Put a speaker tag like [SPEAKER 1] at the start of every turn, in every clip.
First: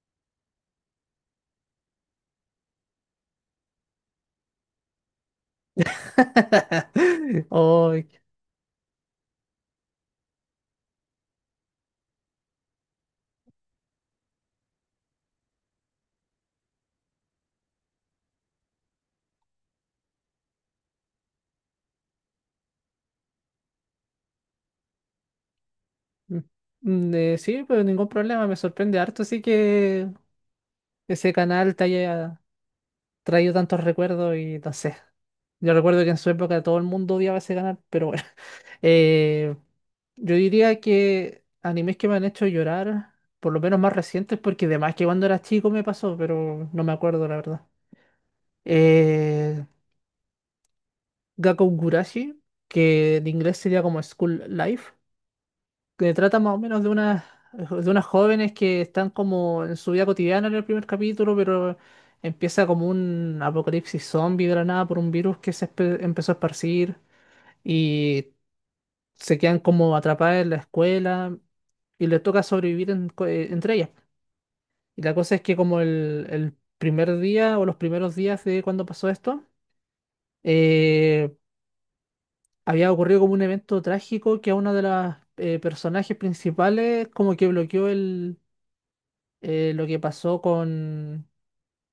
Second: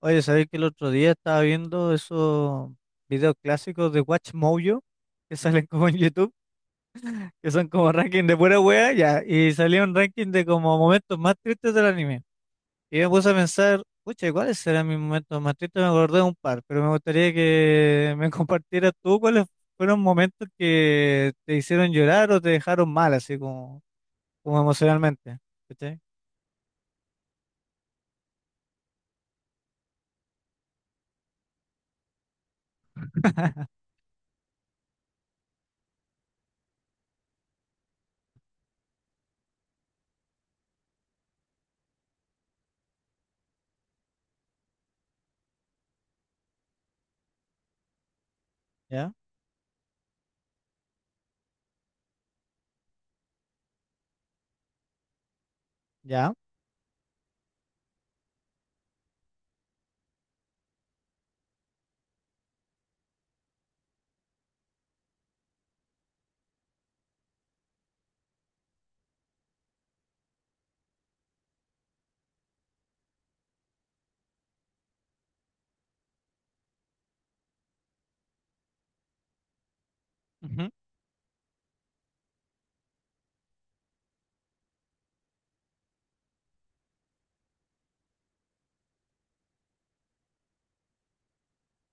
[SPEAKER 1] Oye, ¿sabéis que el otro día estaba viendo esos videos clásicos de WatchMojo que salen como en YouTube, que son como
[SPEAKER 2] Ay,
[SPEAKER 1] ranking de pura wea, ya, y salía un ranking de como momentos más tristes del anime. Y me puse a pensar, pucha, ¿cuáles serán mis momentos más tristes? Me acordé de un par, pero me gustaría que me compartieras tú cuáles fueron momentos que te hicieron llorar o te dejaron mal, así como emocionalmente. ¿Cachai?
[SPEAKER 2] sí, pero ningún problema, me sorprende harto, así que ese canal te haya traído tantos recuerdos y no sé. Yo recuerdo que en su época todo el mundo odiaba ese canal, pero bueno. Eh, yo diría que animes que me han hecho llorar, por lo menos más recientes, porque de más que cuando era chico me pasó, pero no me acuerdo la verdad.
[SPEAKER 1] ¿Ya?
[SPEAKER 2] Eh, Gakkou Gurashi, que en inglés sería como School Life, que
[SPEAKER 1] ¿Ya?
[SPEAKER 2] trata más o menos de unas jóvenes que están como en su vida cotidiana en el primer capítulo, pero empieza como un apocalipsis zombie de la nada por un virus que se empezó a esparcir y se quedan como atrapadas en la escuela y les toca sobrevivir entre ellas. Y la cosa es que como el primer día o los primeros días de cuando pasó esto,
[SPEAKER 1] Ujú.
[SPEAKER 2] eh, había ocurrido como un evento trágico que a una de las personajes principales como que bloqueó el lo que pasó con...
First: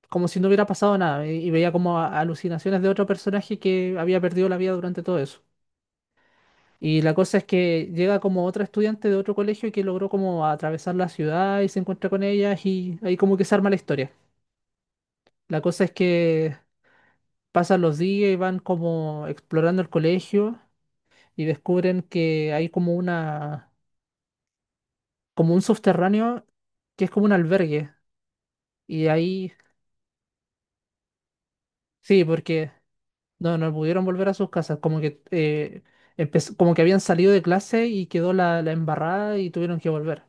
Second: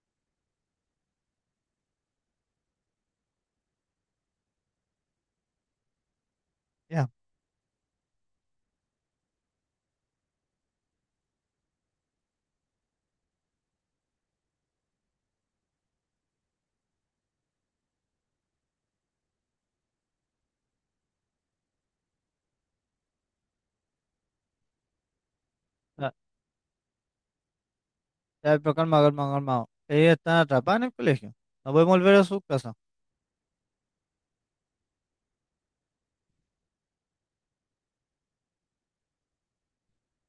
[SPEAKER 2] como si no hubiera pasado nada, y veía como alucinaciones de otro personaje que había perdido la vida durante todo eso. Y
[SPEAKER 1] ¿Ya?
[SPEAKER 2] la cosa es que llega como otra estudiante de otro colegio que logró como atravesar la ciudad y se encuentra con ellas y ahí como que se arma la historia. La cosa es que pasan los días y van como explorando el colegio y descubren que hay como como un subterráneo que es como un albergue.
[SPEAKER 1] Ya, pero calma,
[SPEAKER 2] Y
[SPEAKER 1] calma,
[SPEAKER 2] ahí,
[SPEAKER 1] calma. Ellos están atrapados en el colegio. No pueden volver a
[SPEAKER 2] sí,
[SPEAKER 1] su
[SPEAKER 2] porque
[SPEAKER 1] casa.
[SPEAKER 2] no pudieron volver a sus casas, como que como que habían salido de clase y quedó la embarrada y tuvieron que volver.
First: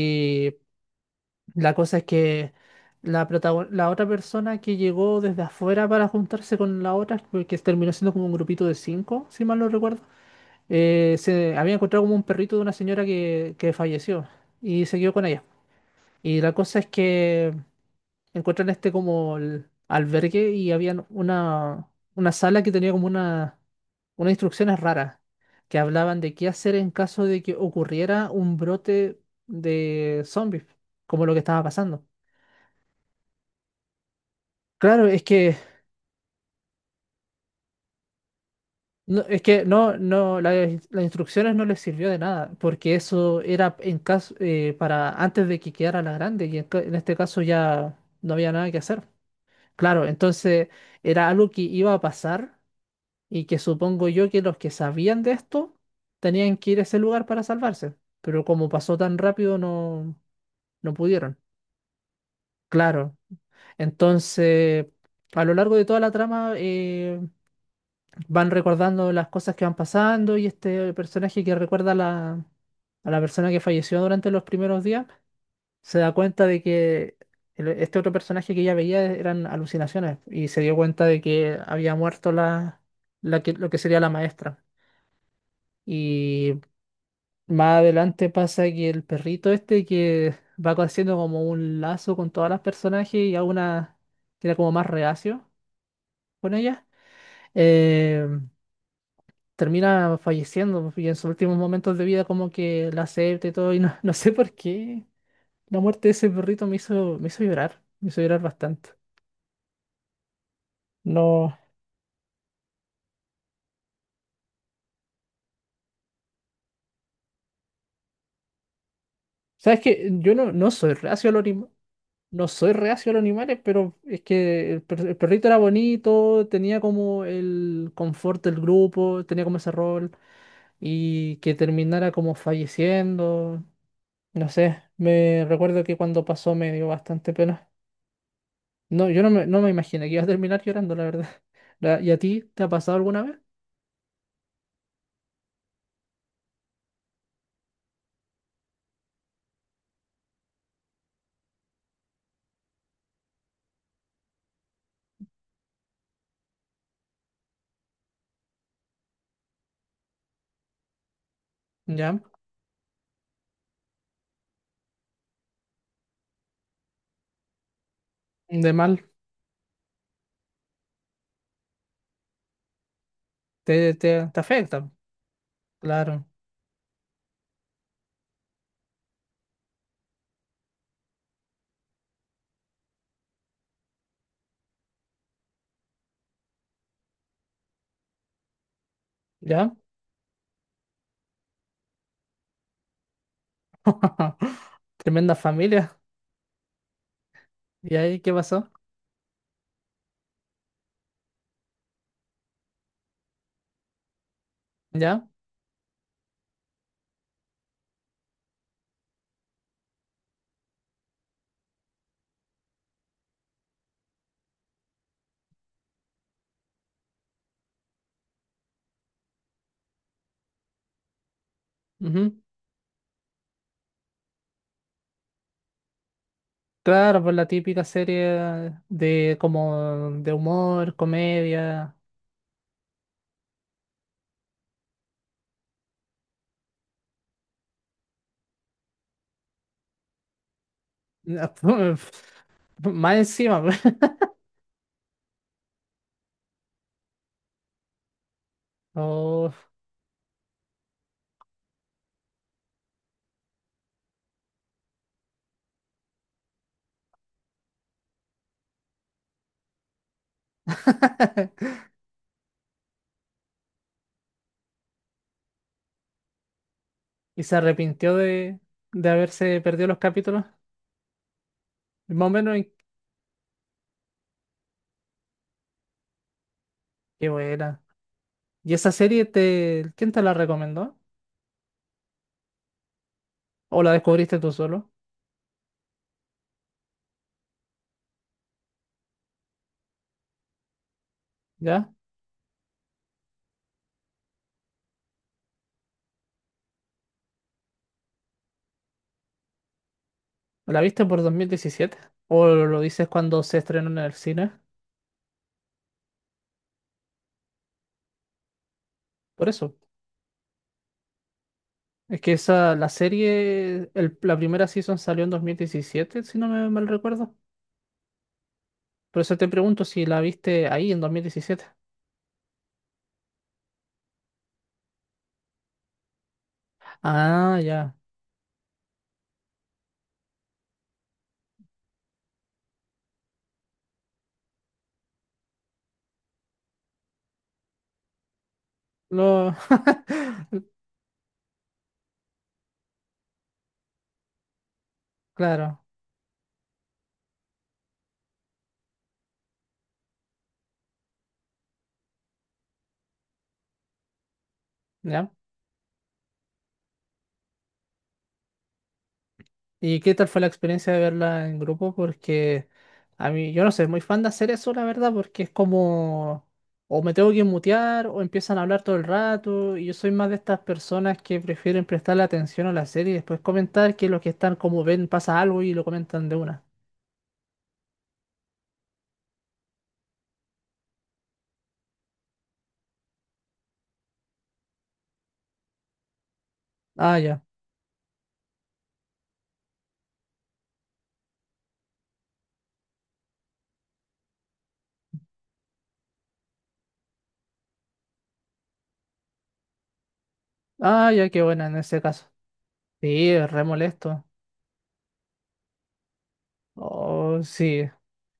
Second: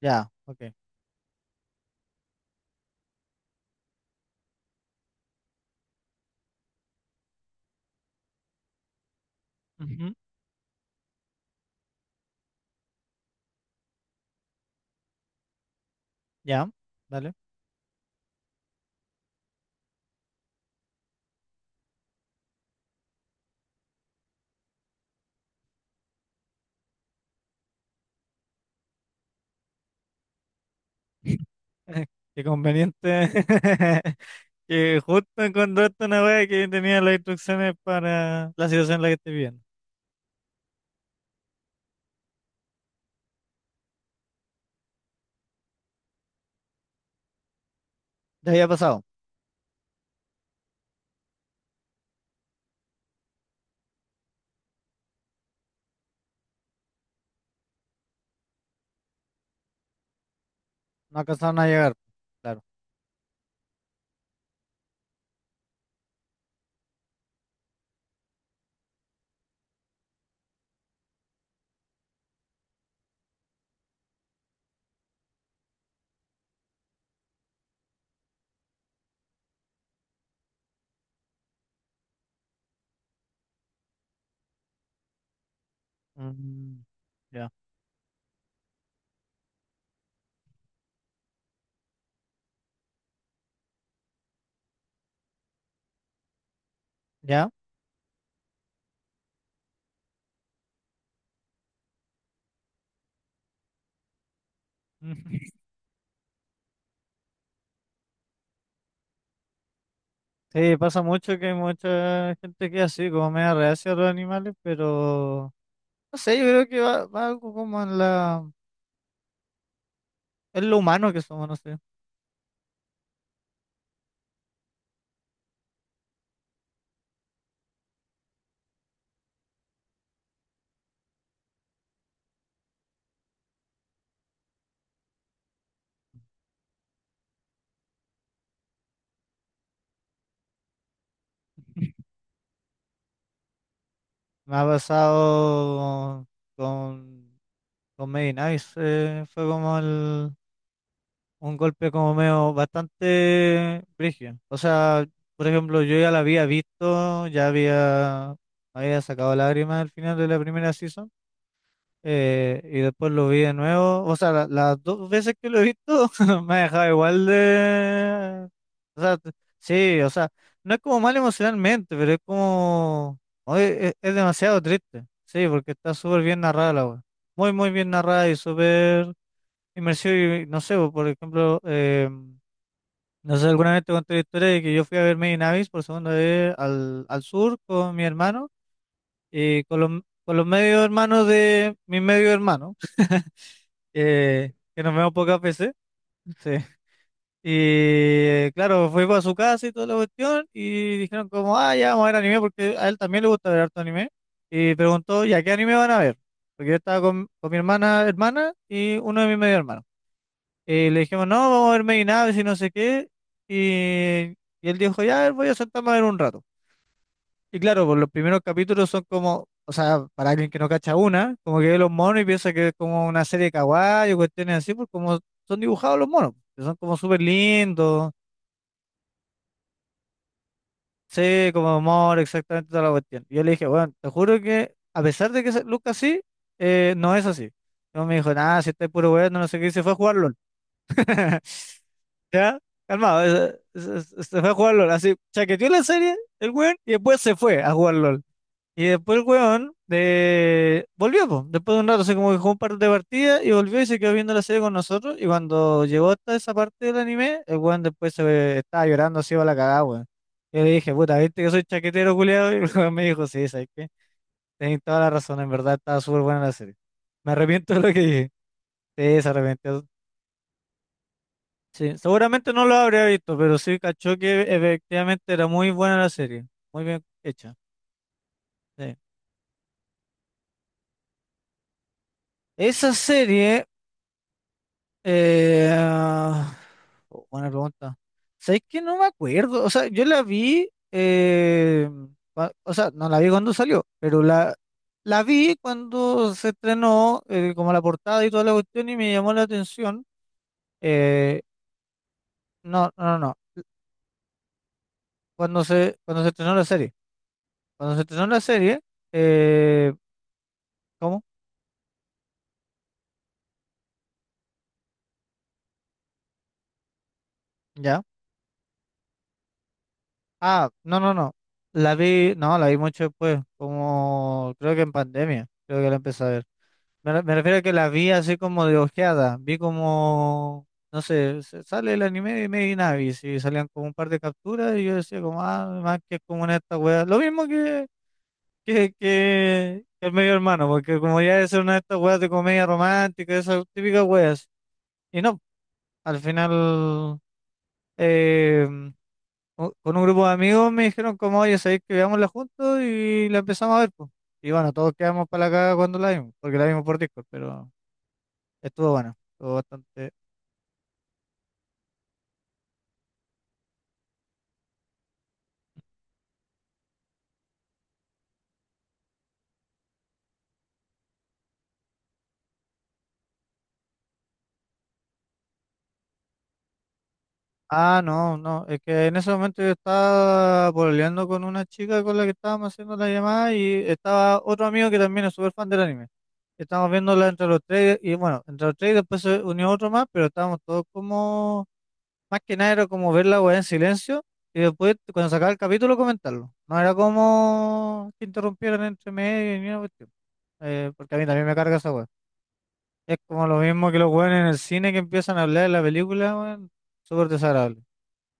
[SPEAKER 1] Ya, ok.
[SPEAKER 2] la cosa es que la otra persona que llegó desde afuera para juntarse con la otra, que terminó siendo como un grupito de cinco, si mal no recuerdo,
[SPEAKER 1] Ujú.
[SPEAKER 2] se había encontrado como un perrito de una señora que falleció y se quedó con ella. Y la
[SPEAKER 1] Ya,
[SPEAKER 2] cosa es
[SPEAKER 1] dale.
[SPEAKER 2] que encontré en este como el albergue y había una sala que tenía como unas instrucciones raras que hablaban de qué hacer en caso de que ocurriera un brote de zombies, como lo que estaba pasando.
[SPEAKER 1] Qué conveniente que
[SPEAKER 2] Claro, es
[SPEAKER 1] justo
[SPEAKER 2] que
[SPEAKER 1] encontraste una wea que tenía las instrucciones para la situación en la que
[SPEAKER 2] no,
[SPEAKER 1] estoy
[SPEAKER 2] es
[SPEAKER 1] viviendo.
[SPEAKER 2] que no, no, las instrucciones no les sirvió de nada, porque eso era en caso para antes de que quedara la grande, y en este caso ya no
[SPEAKER 1] Ya
[SPEAKER 2] había
[SPEAKER 1] había
[SPEAKER 2] nada que
[SPEAKER 1] pasado.
[SPEAKER 2] hacer. Claro, entonces era algo que iba a pasar y que supongo yo que los que sabían de esto tenían que ir a ese lugar para salvarse, pero como pasó tan rápido no, no
[SPEAKER 1] No
[SPEAKER 2] pudieron.
[SPEAKER 1] alcanzaron a llegar. Claro.
[SPEAKER 2] Claro, entonces a lo largo de toda la trama van recordando las cosas que van pasando y este personaje que recuerda a la persona que falleció durante los primeros días se da cuenta de que este otro personaje que ella veía eran alucinaciones y se dio cuenta de que había muerto lo que sería la maestra. Y
[SPEAKER 1] Mm. Ya,
[SPEAKER 2] más adelante pasa que el perrito este que va haciendo como un lazo con todas las personajes y alguna que era como más reacio con ella,
[SPEAKER 1] ya.
[SPEAKER 2] eh, termina falleciendo y en sus últimos momentos de vida como que la acepta y todo y no, no sé por qué la muerte de ese perrito me hizo llorar, me hizo llorar bastante.
[SPEAKER 1] Sí, pasa mucho que hay
[SPEAKER 2] No,
[SPEAKER 1] mucha gente que es así, como media reacia a los animales, pero no sé, yo creo que va algo como en la...
[SPEAKER 2] sabes que yo no,
[SPEAKER 1] Es
[SPEAKER 2] no
[SPEAKER 1] lo
[SPEAKER 2] soy
[SPEAKER 1] humano que
[SPEAKER 2] reacio
[SPEAKER 1] somos, no sé.
[SPEAKER 2] no soy reacio a los animales, pero es que el perrito era bonito, tenía como el confort del grupo, tenía como ese rol, y que terminara como falleciendo, no sé, me recuerdo que cuando pasó me dio bastante pena. No, yo no me imaginé que ibas a terminar llorando, la verdad. La- ¿Y a ti te ha pasado alguna vez?
[SPEAKER 1] Me ha pasado con, con Made in Abyss. Fue como un golpe como medio bastante brígido. O sea, por ejemplo, yo ya la había visto, ya había sacado lágrimas al final de la primera season.
[SPEAKER 2] ¿Ya?
[SPEAKER 1] Y después lo vi de nuevo. O sea, las dos veces que lo he visto me ha dejado igual de...
[SPEAKER 2] De
[SPEAKER 1] O
[SPEAKER 2] mal,
[SPEAKER 1] sea, sí, o sea, no es como mal emocionalmente, pero es como... oye, es,
[SPEAKER 2] te,
[SPEAKER 1] es
[SPEAKER 2] te, te
[SPEAKER 1] demasiado
[SPEAKER 2] afecta,
[SPEAKER 1] triste. Sí, porque está súper
[SPEAKER 2] claro,
[SPEAKER 1] bien narrada la wea. Muy, muy bien narrada y súper inmersiva. Y no sé, po, por ejemplo, no sé, alguna vez te conté la historia de que yo fui a ver Made in Abyss por segunda vez al sur con mi hermano y
[SPEAKER 2] ¿ya?
[SPEAKER 1] con los medio hermanos de mi medio hermano, que nos vemos
[SPEAKER 2] Tremenda
[SPEAKER 1] pocas veces.
[SPEAKER 2] familia,
[SPEAKER 1] Sí.
[SPEAKER 2] ¿y ahí qué
[SPEAKER 1] Y
[SPEAKER 2] pasó?
[SPEAKER 1] claro, fui para su casa y toda la cuestión y dijeron como, ah, ya vamos a ver anime porque a él también le gusta ver harto anime. Y preguntó,
[SPEAKER 2] ¿Ya?
[SPEAKER 1] ya, ¿qué anime van a ver? Porque yo estaba con mi hermana y uno de mis medio hermanos. Y le dijimos, no, vamos a ver Made in Abyss y no sé qué. Y, y él dijo, ya, a ver, voy a sentarme a ver un rato. Y claro, por los primeros capítulos son como, o sea, para alguien que no cacha una, como que ve los monos y
[SPEAKER 2] Ujú.
[SPEAKER 1] piensa que es como una serie de kawaii o cuestiones así, pues como son dibujados los monos, que son como súper
[SPEAKER 2] Claro, pues la típica
[SPEAKER 1] lindos,
[SPEAKER 2] serie de como de humor,
[SPEAKER 1] sé como
[SPEAKER 2] comedia.
[SPEAKER 1] amor, exactamente toda la cuestión. Y yo le dije, bueno, te juro que a pesar de que se luzca así, no es así. No me dijo, nada, si está puro weón, no sé qué, y se fue a jugar LOL. ¿Ya?
[SPEAKER 2] Más
[SPEAKER 1] Calmado,
[SPEAKER 2] encima.
[SPEAKER 1] se, se- se- se fue a jugar LOL, así, chaqueteó la serie, el weón, y después se fue a jugar LOL. Y después el
[SPEAKER 2] Oh.
[SPEAKER 1] weón de... volvió, po. Después de un rato, así como que jugó un par de partidas y volvió y se quedó viendo la serie con nosotros. Y cuando llegó hasta esa parte del anime, el weón después estaba llorando así para la cagada, weón. Yo le dije, puta, ¿viste que soy chaquetero, culiado? Y el weón me dijo, sí, ¿sabes qué? Tenés toda la razón, en verdad estaba súper buena la serie. Me
[SPEAKER 2] Y se
[SPEAKER 1] arrepiento de lo que
[SPEAKER 2] arrepintió
[SPEAKER 1] dije.
[SPEAKER 2] de
[SPEAKER 1] Sí, se
[SPEAKER 2] haberse
[SPEAKER 1] arrepintió.
[SPEAKER 2] perdido los capítulos.
[SPEAKER 1] Sí,
[SPEAKER 2] Más o
[SPEAKER 1] seguramente
[SPEAKER 2] menos,
[SPEAKER 1] no
[SPEAKER 2] y
[SPEAKER 1] lo habría visto, pero sí cachó que efectivamente era muy buena la serie. Muy bien
[SPEAKER 2] qué
[SPEAKER 1] hecha.
[SPEAKER 2] buena. ¿Y esa
[SPEAKER 1] Sí.
[SPEAKER 2] serie te, quién te la recomendó?
[SPEAKER 1] Esa serie...
[SPEAKER 2] ¿O la descubriste tú solo?
[SPEAKER 1] Ah, oh, buena pregunta. ¿Sabes que no me acuerdo? O sea, yo la vi,
[SPEAKER 2] ¿Ya?
[SPEAKER 1] o sea, no la vi cuando salió, pero la vi cuando se estrenó, como la portada y toda la cuestión, y me llamó la atención.
[SPEAKER 2] ¿La viste por dos
[SPEAKER 1] Eh,
[SPEAKER 2] mil diecisiete o lo
[SPEAKER 1] no, no,
[SPEAKER 2] dices
[SPEAKER 1] no, no.
[SPEAKER 2] cuando se estrenó en el cine?
[SPEAKER 1] Cuando se estrenó la serie. Cuando se estrenó la serie,
[SPEAKER 2] Por eso.
[SPEAKER 1] eh, ¿cómo?
[SPEAKER 2] Es que esa, la serie, el- la primera season salió en 2017 si no me mal recuerdo.
[SPEAKER 1] ¿Ya?
[SPEAKER 2] Por eso te pregunto si la viste
[SPEAKER 1] Ah,
[SPEAKER 2] ahí
[SPEAKER 1] no,
[SPEAKER 2] en dos
[SPEAKER 1] no,
[SPEAKER 2] mil
[SPEAKER 1] no.
[SPEAKER 2] diecisiete
[SPEAKER 1] La vi, no, la vi mucho después, como creo que en pandemia, creo que la empecé a ver. Me refiero
[SPEAKER 2] Ah,
[SPEAKER 1] a que las
[SPEAKER 2] ya.
[SPEAKER 1] vi así como de ojeada. Vi como, no sé, sale el anime de Made in Abyss y salían como un par de capturas y yo decía como, ah, más que es como una de estas weas. Lo mismo que, que,
[SPEAKER 2] Lo...
[SPEAKER 1] que que el medio hermano, porque como ya es una de estas weas de comedia romántica, esas típicas weas. Y no,
[SPEAKER 2] Claro,
[SPEAKER 1] al final, eh, con un grupo de amigos me dijeron como, oye, sabéis que veámosla juntos y la empezamos a ver, pues. Y bueno, todos quedamos
[SPEAKER 2] ya.
[SPEAKER 1] para la caga cuando la vimos, porque la vimos por Discord, pero... Estuvo bueno, estuvo
[SPEAKER 2] ¿Y
[SPEAKER 1] bastante.
[SPEAKER 2] qué tal fue la experiencia de verla en grupo? Porque a mí, yo no sé, muy fan de hacer eso, la verdad, porque es como, o me tengo que mutear, o empiezan a hablar todo el rato, y yo soy más de estas personas que prefieren prestarle atención a la serie y después comentar que los que están como ven pasa algo y lo comentan de una.
[SPEAKER 1] Ah, no, no, es que en ese momento yo estaba pololeando con una chica con la que estábamos haciendo la llamada y estaba otro amigo que también es súper fan del anime. Estábamos
[SPEAKER 2] Ah,
[SPEAKER 1] viéndola
[SPEAKER 2] ya.
[SPEAKER 1] entre los tres y bueno, entre los tres y después se unió otro más, pero estábamos todos como, más que nada era como ver la weá en silencio y después cuando sacaba el capítulo comentarlo. No era como que interrumpieran entre medio y ni una cuestión,
[SPEAKER 2] Ah,
[SPEAKER 1] porque a mí
[SPEAKER 2] ya, qué
[SPEAKER 1] también me
[SPEAKER 2] buena
[SPEAKER 1] carga
[SPEAKER 2] en
[SPEAKER 1] esa
[SPEAKER 2] ese
[SPEAKER 1] weá.
[SPEAKER 2] caso.
[SPEAKER 1] Es
[SPEAKER 2] Sí,
[SPEAKER 1] como
[SPEAKER 2] es
[SPEAKER 1] lo
[SPEAKER 2] re
[SPEAKER 1] mismo que los
[SPEAKER 2] molesto.
[SPEAKER 1] weones en el cine que empiezan a hablar de la película, weón. Súper
[SPEAKER 2] Oh,
[SPEAKER 1] desagradable,
[SPEAKER 2] sí.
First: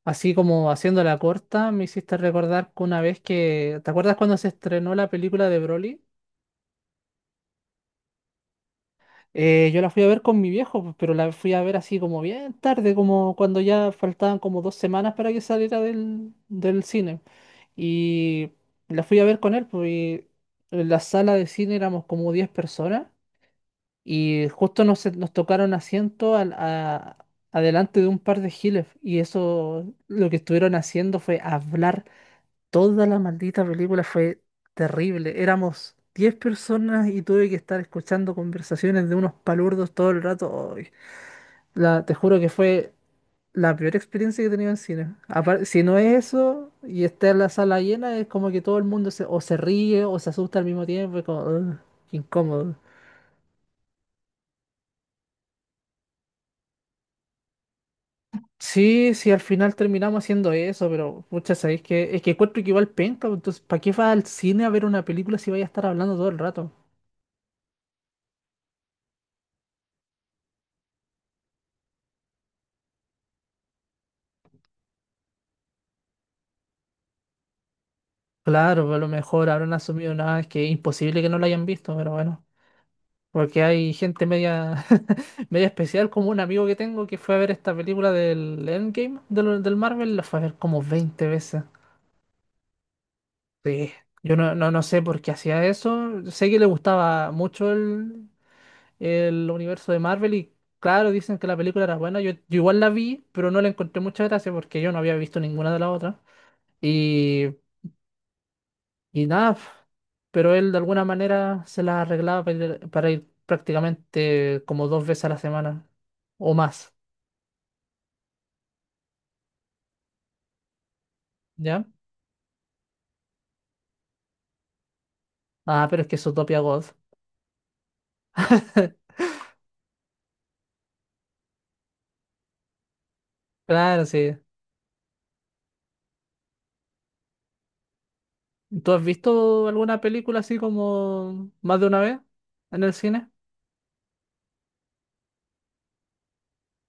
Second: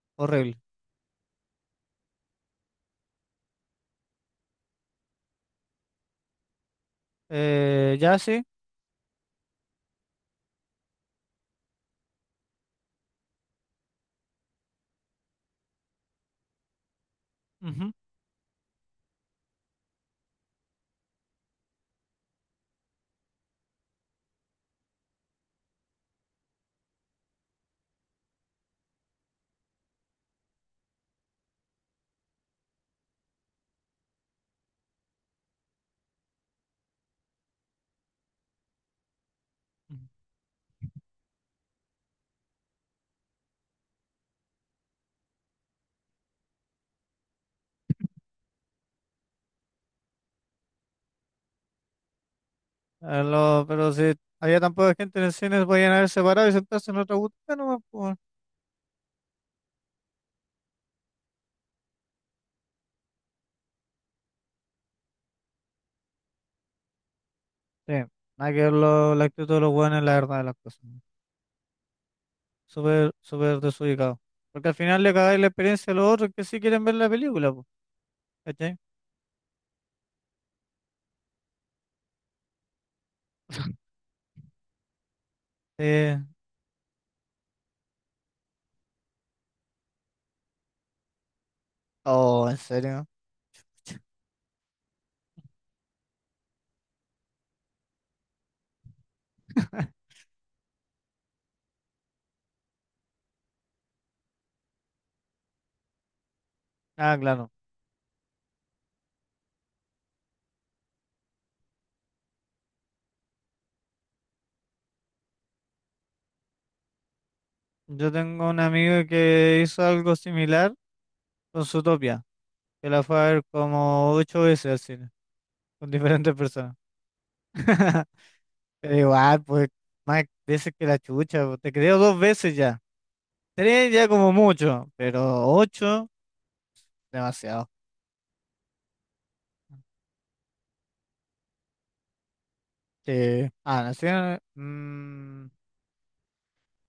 [SPEAKER 2] Así
[SPEAKER 1] horrible.
[SPEAKER 2] como haciendo la corta, me hiciste recordar que una vez que. ¿Te acuerdas cuando se estrenó la película de Broly?
[SPEAKER 1] Ya, sí.
[SPEAKER 2] Yo la fui a ver con mi viejo, pues, pero la fui a ver así como bien tarde, como cuando ya faltaban como 2 semanas para que saliera del cine.
[SPEAKER 1] Ujú.
[SPEAKER 2] Y la fui a ver con él, pues, y en la sala de cine éramos como 10 personas. Y justo nos tocaron asiento adelante de un par de giles. Y eso lo que estuvieron haciendo fue hablar toda la maldita película. Fue terrible. Éramos 10 personas y tuve que estar escuchando conversaciones de unos palurdos todo el rato. Ay, te juro que fue la peor experiencia que he tenido en cine. Apar- si no es eso y está en la sala llena, es como que todo el mundo se, o se ríe o se asusta al mismo tiempo. Es como, "Ugh, qué incómodo".
[SPEAKER 1] Pero si había tan poca gente en el cine, se podían haber separado y sentarse en otra butaca nomás, po, weón.
[SPEAKER 2] Sí, sí, al final terminamos haciendo eso, pero pucha, sabéis que es que encuentro que igual penca, pues, entonces, ¿para qué vas al cine a ver una película si vais a estar hablando todo el rato?
[SPEAKER 1] Sí, nada que ver la actitud de los weones, la verdad de las cosas, weón. Súper, súper desubicado. Porque al final le cagáis la experiencia a los otros que sí quieren ver la película, po, ¿cachai?
[SPEAKER 2] Claro, pues, a lo mejor habrán asumido nada, es que es imposible que no lo hayan visto, pero bueno, porque hay gente media, media especial,
[SPEAKER 1] Eh,
[SPEAKER 2] como un amigo que tengo que fue a ver esta película del Endgame, del Marvel, la fue a ver como 20 veces.
[SPEAKER 1] oh, ¿en serio?
[SPEAKER 2] Sí, yo no sé por qué hacía eso, sé que le gustaba mucho el universo de Marvel y claro, dicen que la película era buena. Yo igual la vi, pero no la encontré mucha gracia porque yo no había visto ninguna de las otras.
[SPEAKER 1] Ah, claro.
[SPEAKER 2] Y, y nada, pf, pero él de alguna manera se la arreglaba para ir, prácticamente como dos veces a la semana o más,
[SPEAKER 1] Yo tengo un amigo que hizo algo similar con su
[SPEAKER 2] ¿ya?
[SPEAKER 1] que la fue a ver como ocho veces al cine,
[SPEAKER 2] Ah,
[SPEAKER 1] con
[SPEAKER 2] pero es que es
[SPEAKER 1] diferentes
[SPEAKER 2] Utopia
[SPEAKER 1] personas.
[SPEAKER 2] God.
[SPEAKER 1] Pero igual, pues, más veces que la chucha, pues, te creo dos veces ya. Tres
[SPEAKER 2] Claro,
[SPEAKER 1] ya como
[SPEAKER 2] sí.
[SPEAKER 1] mucho, pero ocho, demasiado.
[SPEAKER 2] ¿Tú has visto alguna película así como más de una vez en el cine?
[SPEAKER 1] Sí. Ah, no sé, mm,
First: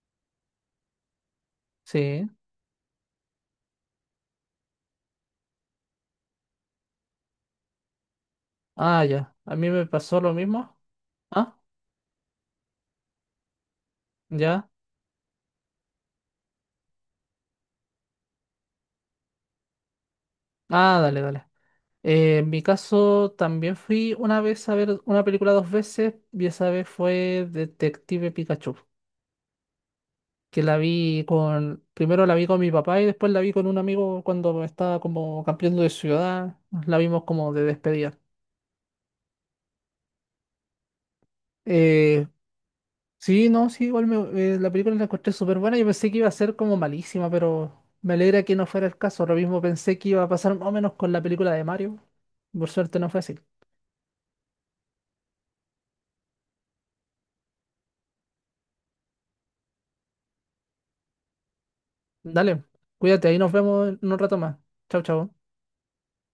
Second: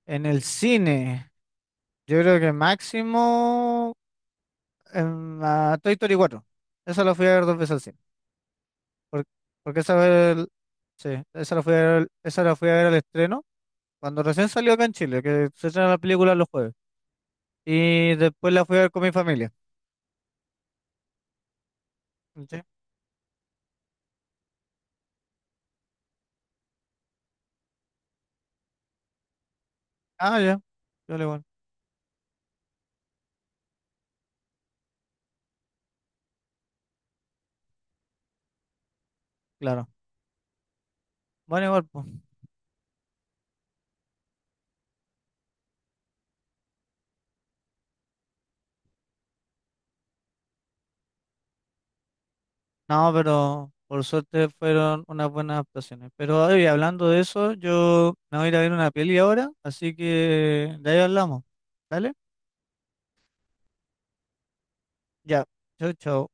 [SPEAKER 1] en el cine, yo
[SPEAKER 2] Sí.
[SPEAKER 1] creo que máximo en la Toy Story 4. Esa la fui a ver dos veces al cine.
[SPEAKER 2] Ah,
[SPEAKER 1] por-
[SPEAKER 2] ya. A mí
[SPEAKER 1] Porque
[SPEAKER 2] me
[SPEAKER 1] esa
[SPEAKER 2] pasó lo mismo.
[SPEAKER 1] sí,
[SPEAKER 2] Ah,
[SPEAKER 1] esa la fui a ver al estreno, cuando recién
[SPEAKER 2] ya.
[SPEAKER 1] salió acá en Chile, que se estrena la película los jueves. Y después la fui a ver con mi familia.
[SPEAKER 2] Ah, dale, dale. En
[SPEAKER 1] ¿Sí?
[SPEAKER 2] mi caso también fui una vez a ver una película dos veces y esa vez fue Detective Pikachu,
[SPEAKER 1] Ah, ya.
[SPEAKER 2] que la
[SPEAKER 1] Yo le
[SPEAKER 2] vi
[SPEAKER 1] igual,
[SPEAKER 2] con, primero la vi con mi papá y después la vi con un amigo cuando estaba como cambiando de ciudad, la vimos como de despedida.
[SPEAKER 1] claro. Bueno, igual, pues.
[SPEAKER 2] Eh, sí, no, sí, igual la película la encontré súper buena, yo pensé que iba a ser como malísima, pero me alegra que no fuera el caso, lo mismo pensé que iba a pasar más o menos con la película de Mario, por suerte no
[SPEAKER 1] No,
[SPEAKER 2] fue así.
[SPEAKER 1] pero por suerte fueron unas buenas actuaciones. Pero oye, hablando de eso, yo me voy a ir a ver una peli ahora, así que de ahí hablamos. Vale.
[SPEAKER 2] Dale, cuídate, ahí nos vemos en un rato más. Chao, chao.
[SPEAKER 1] Ya. Chau, chau.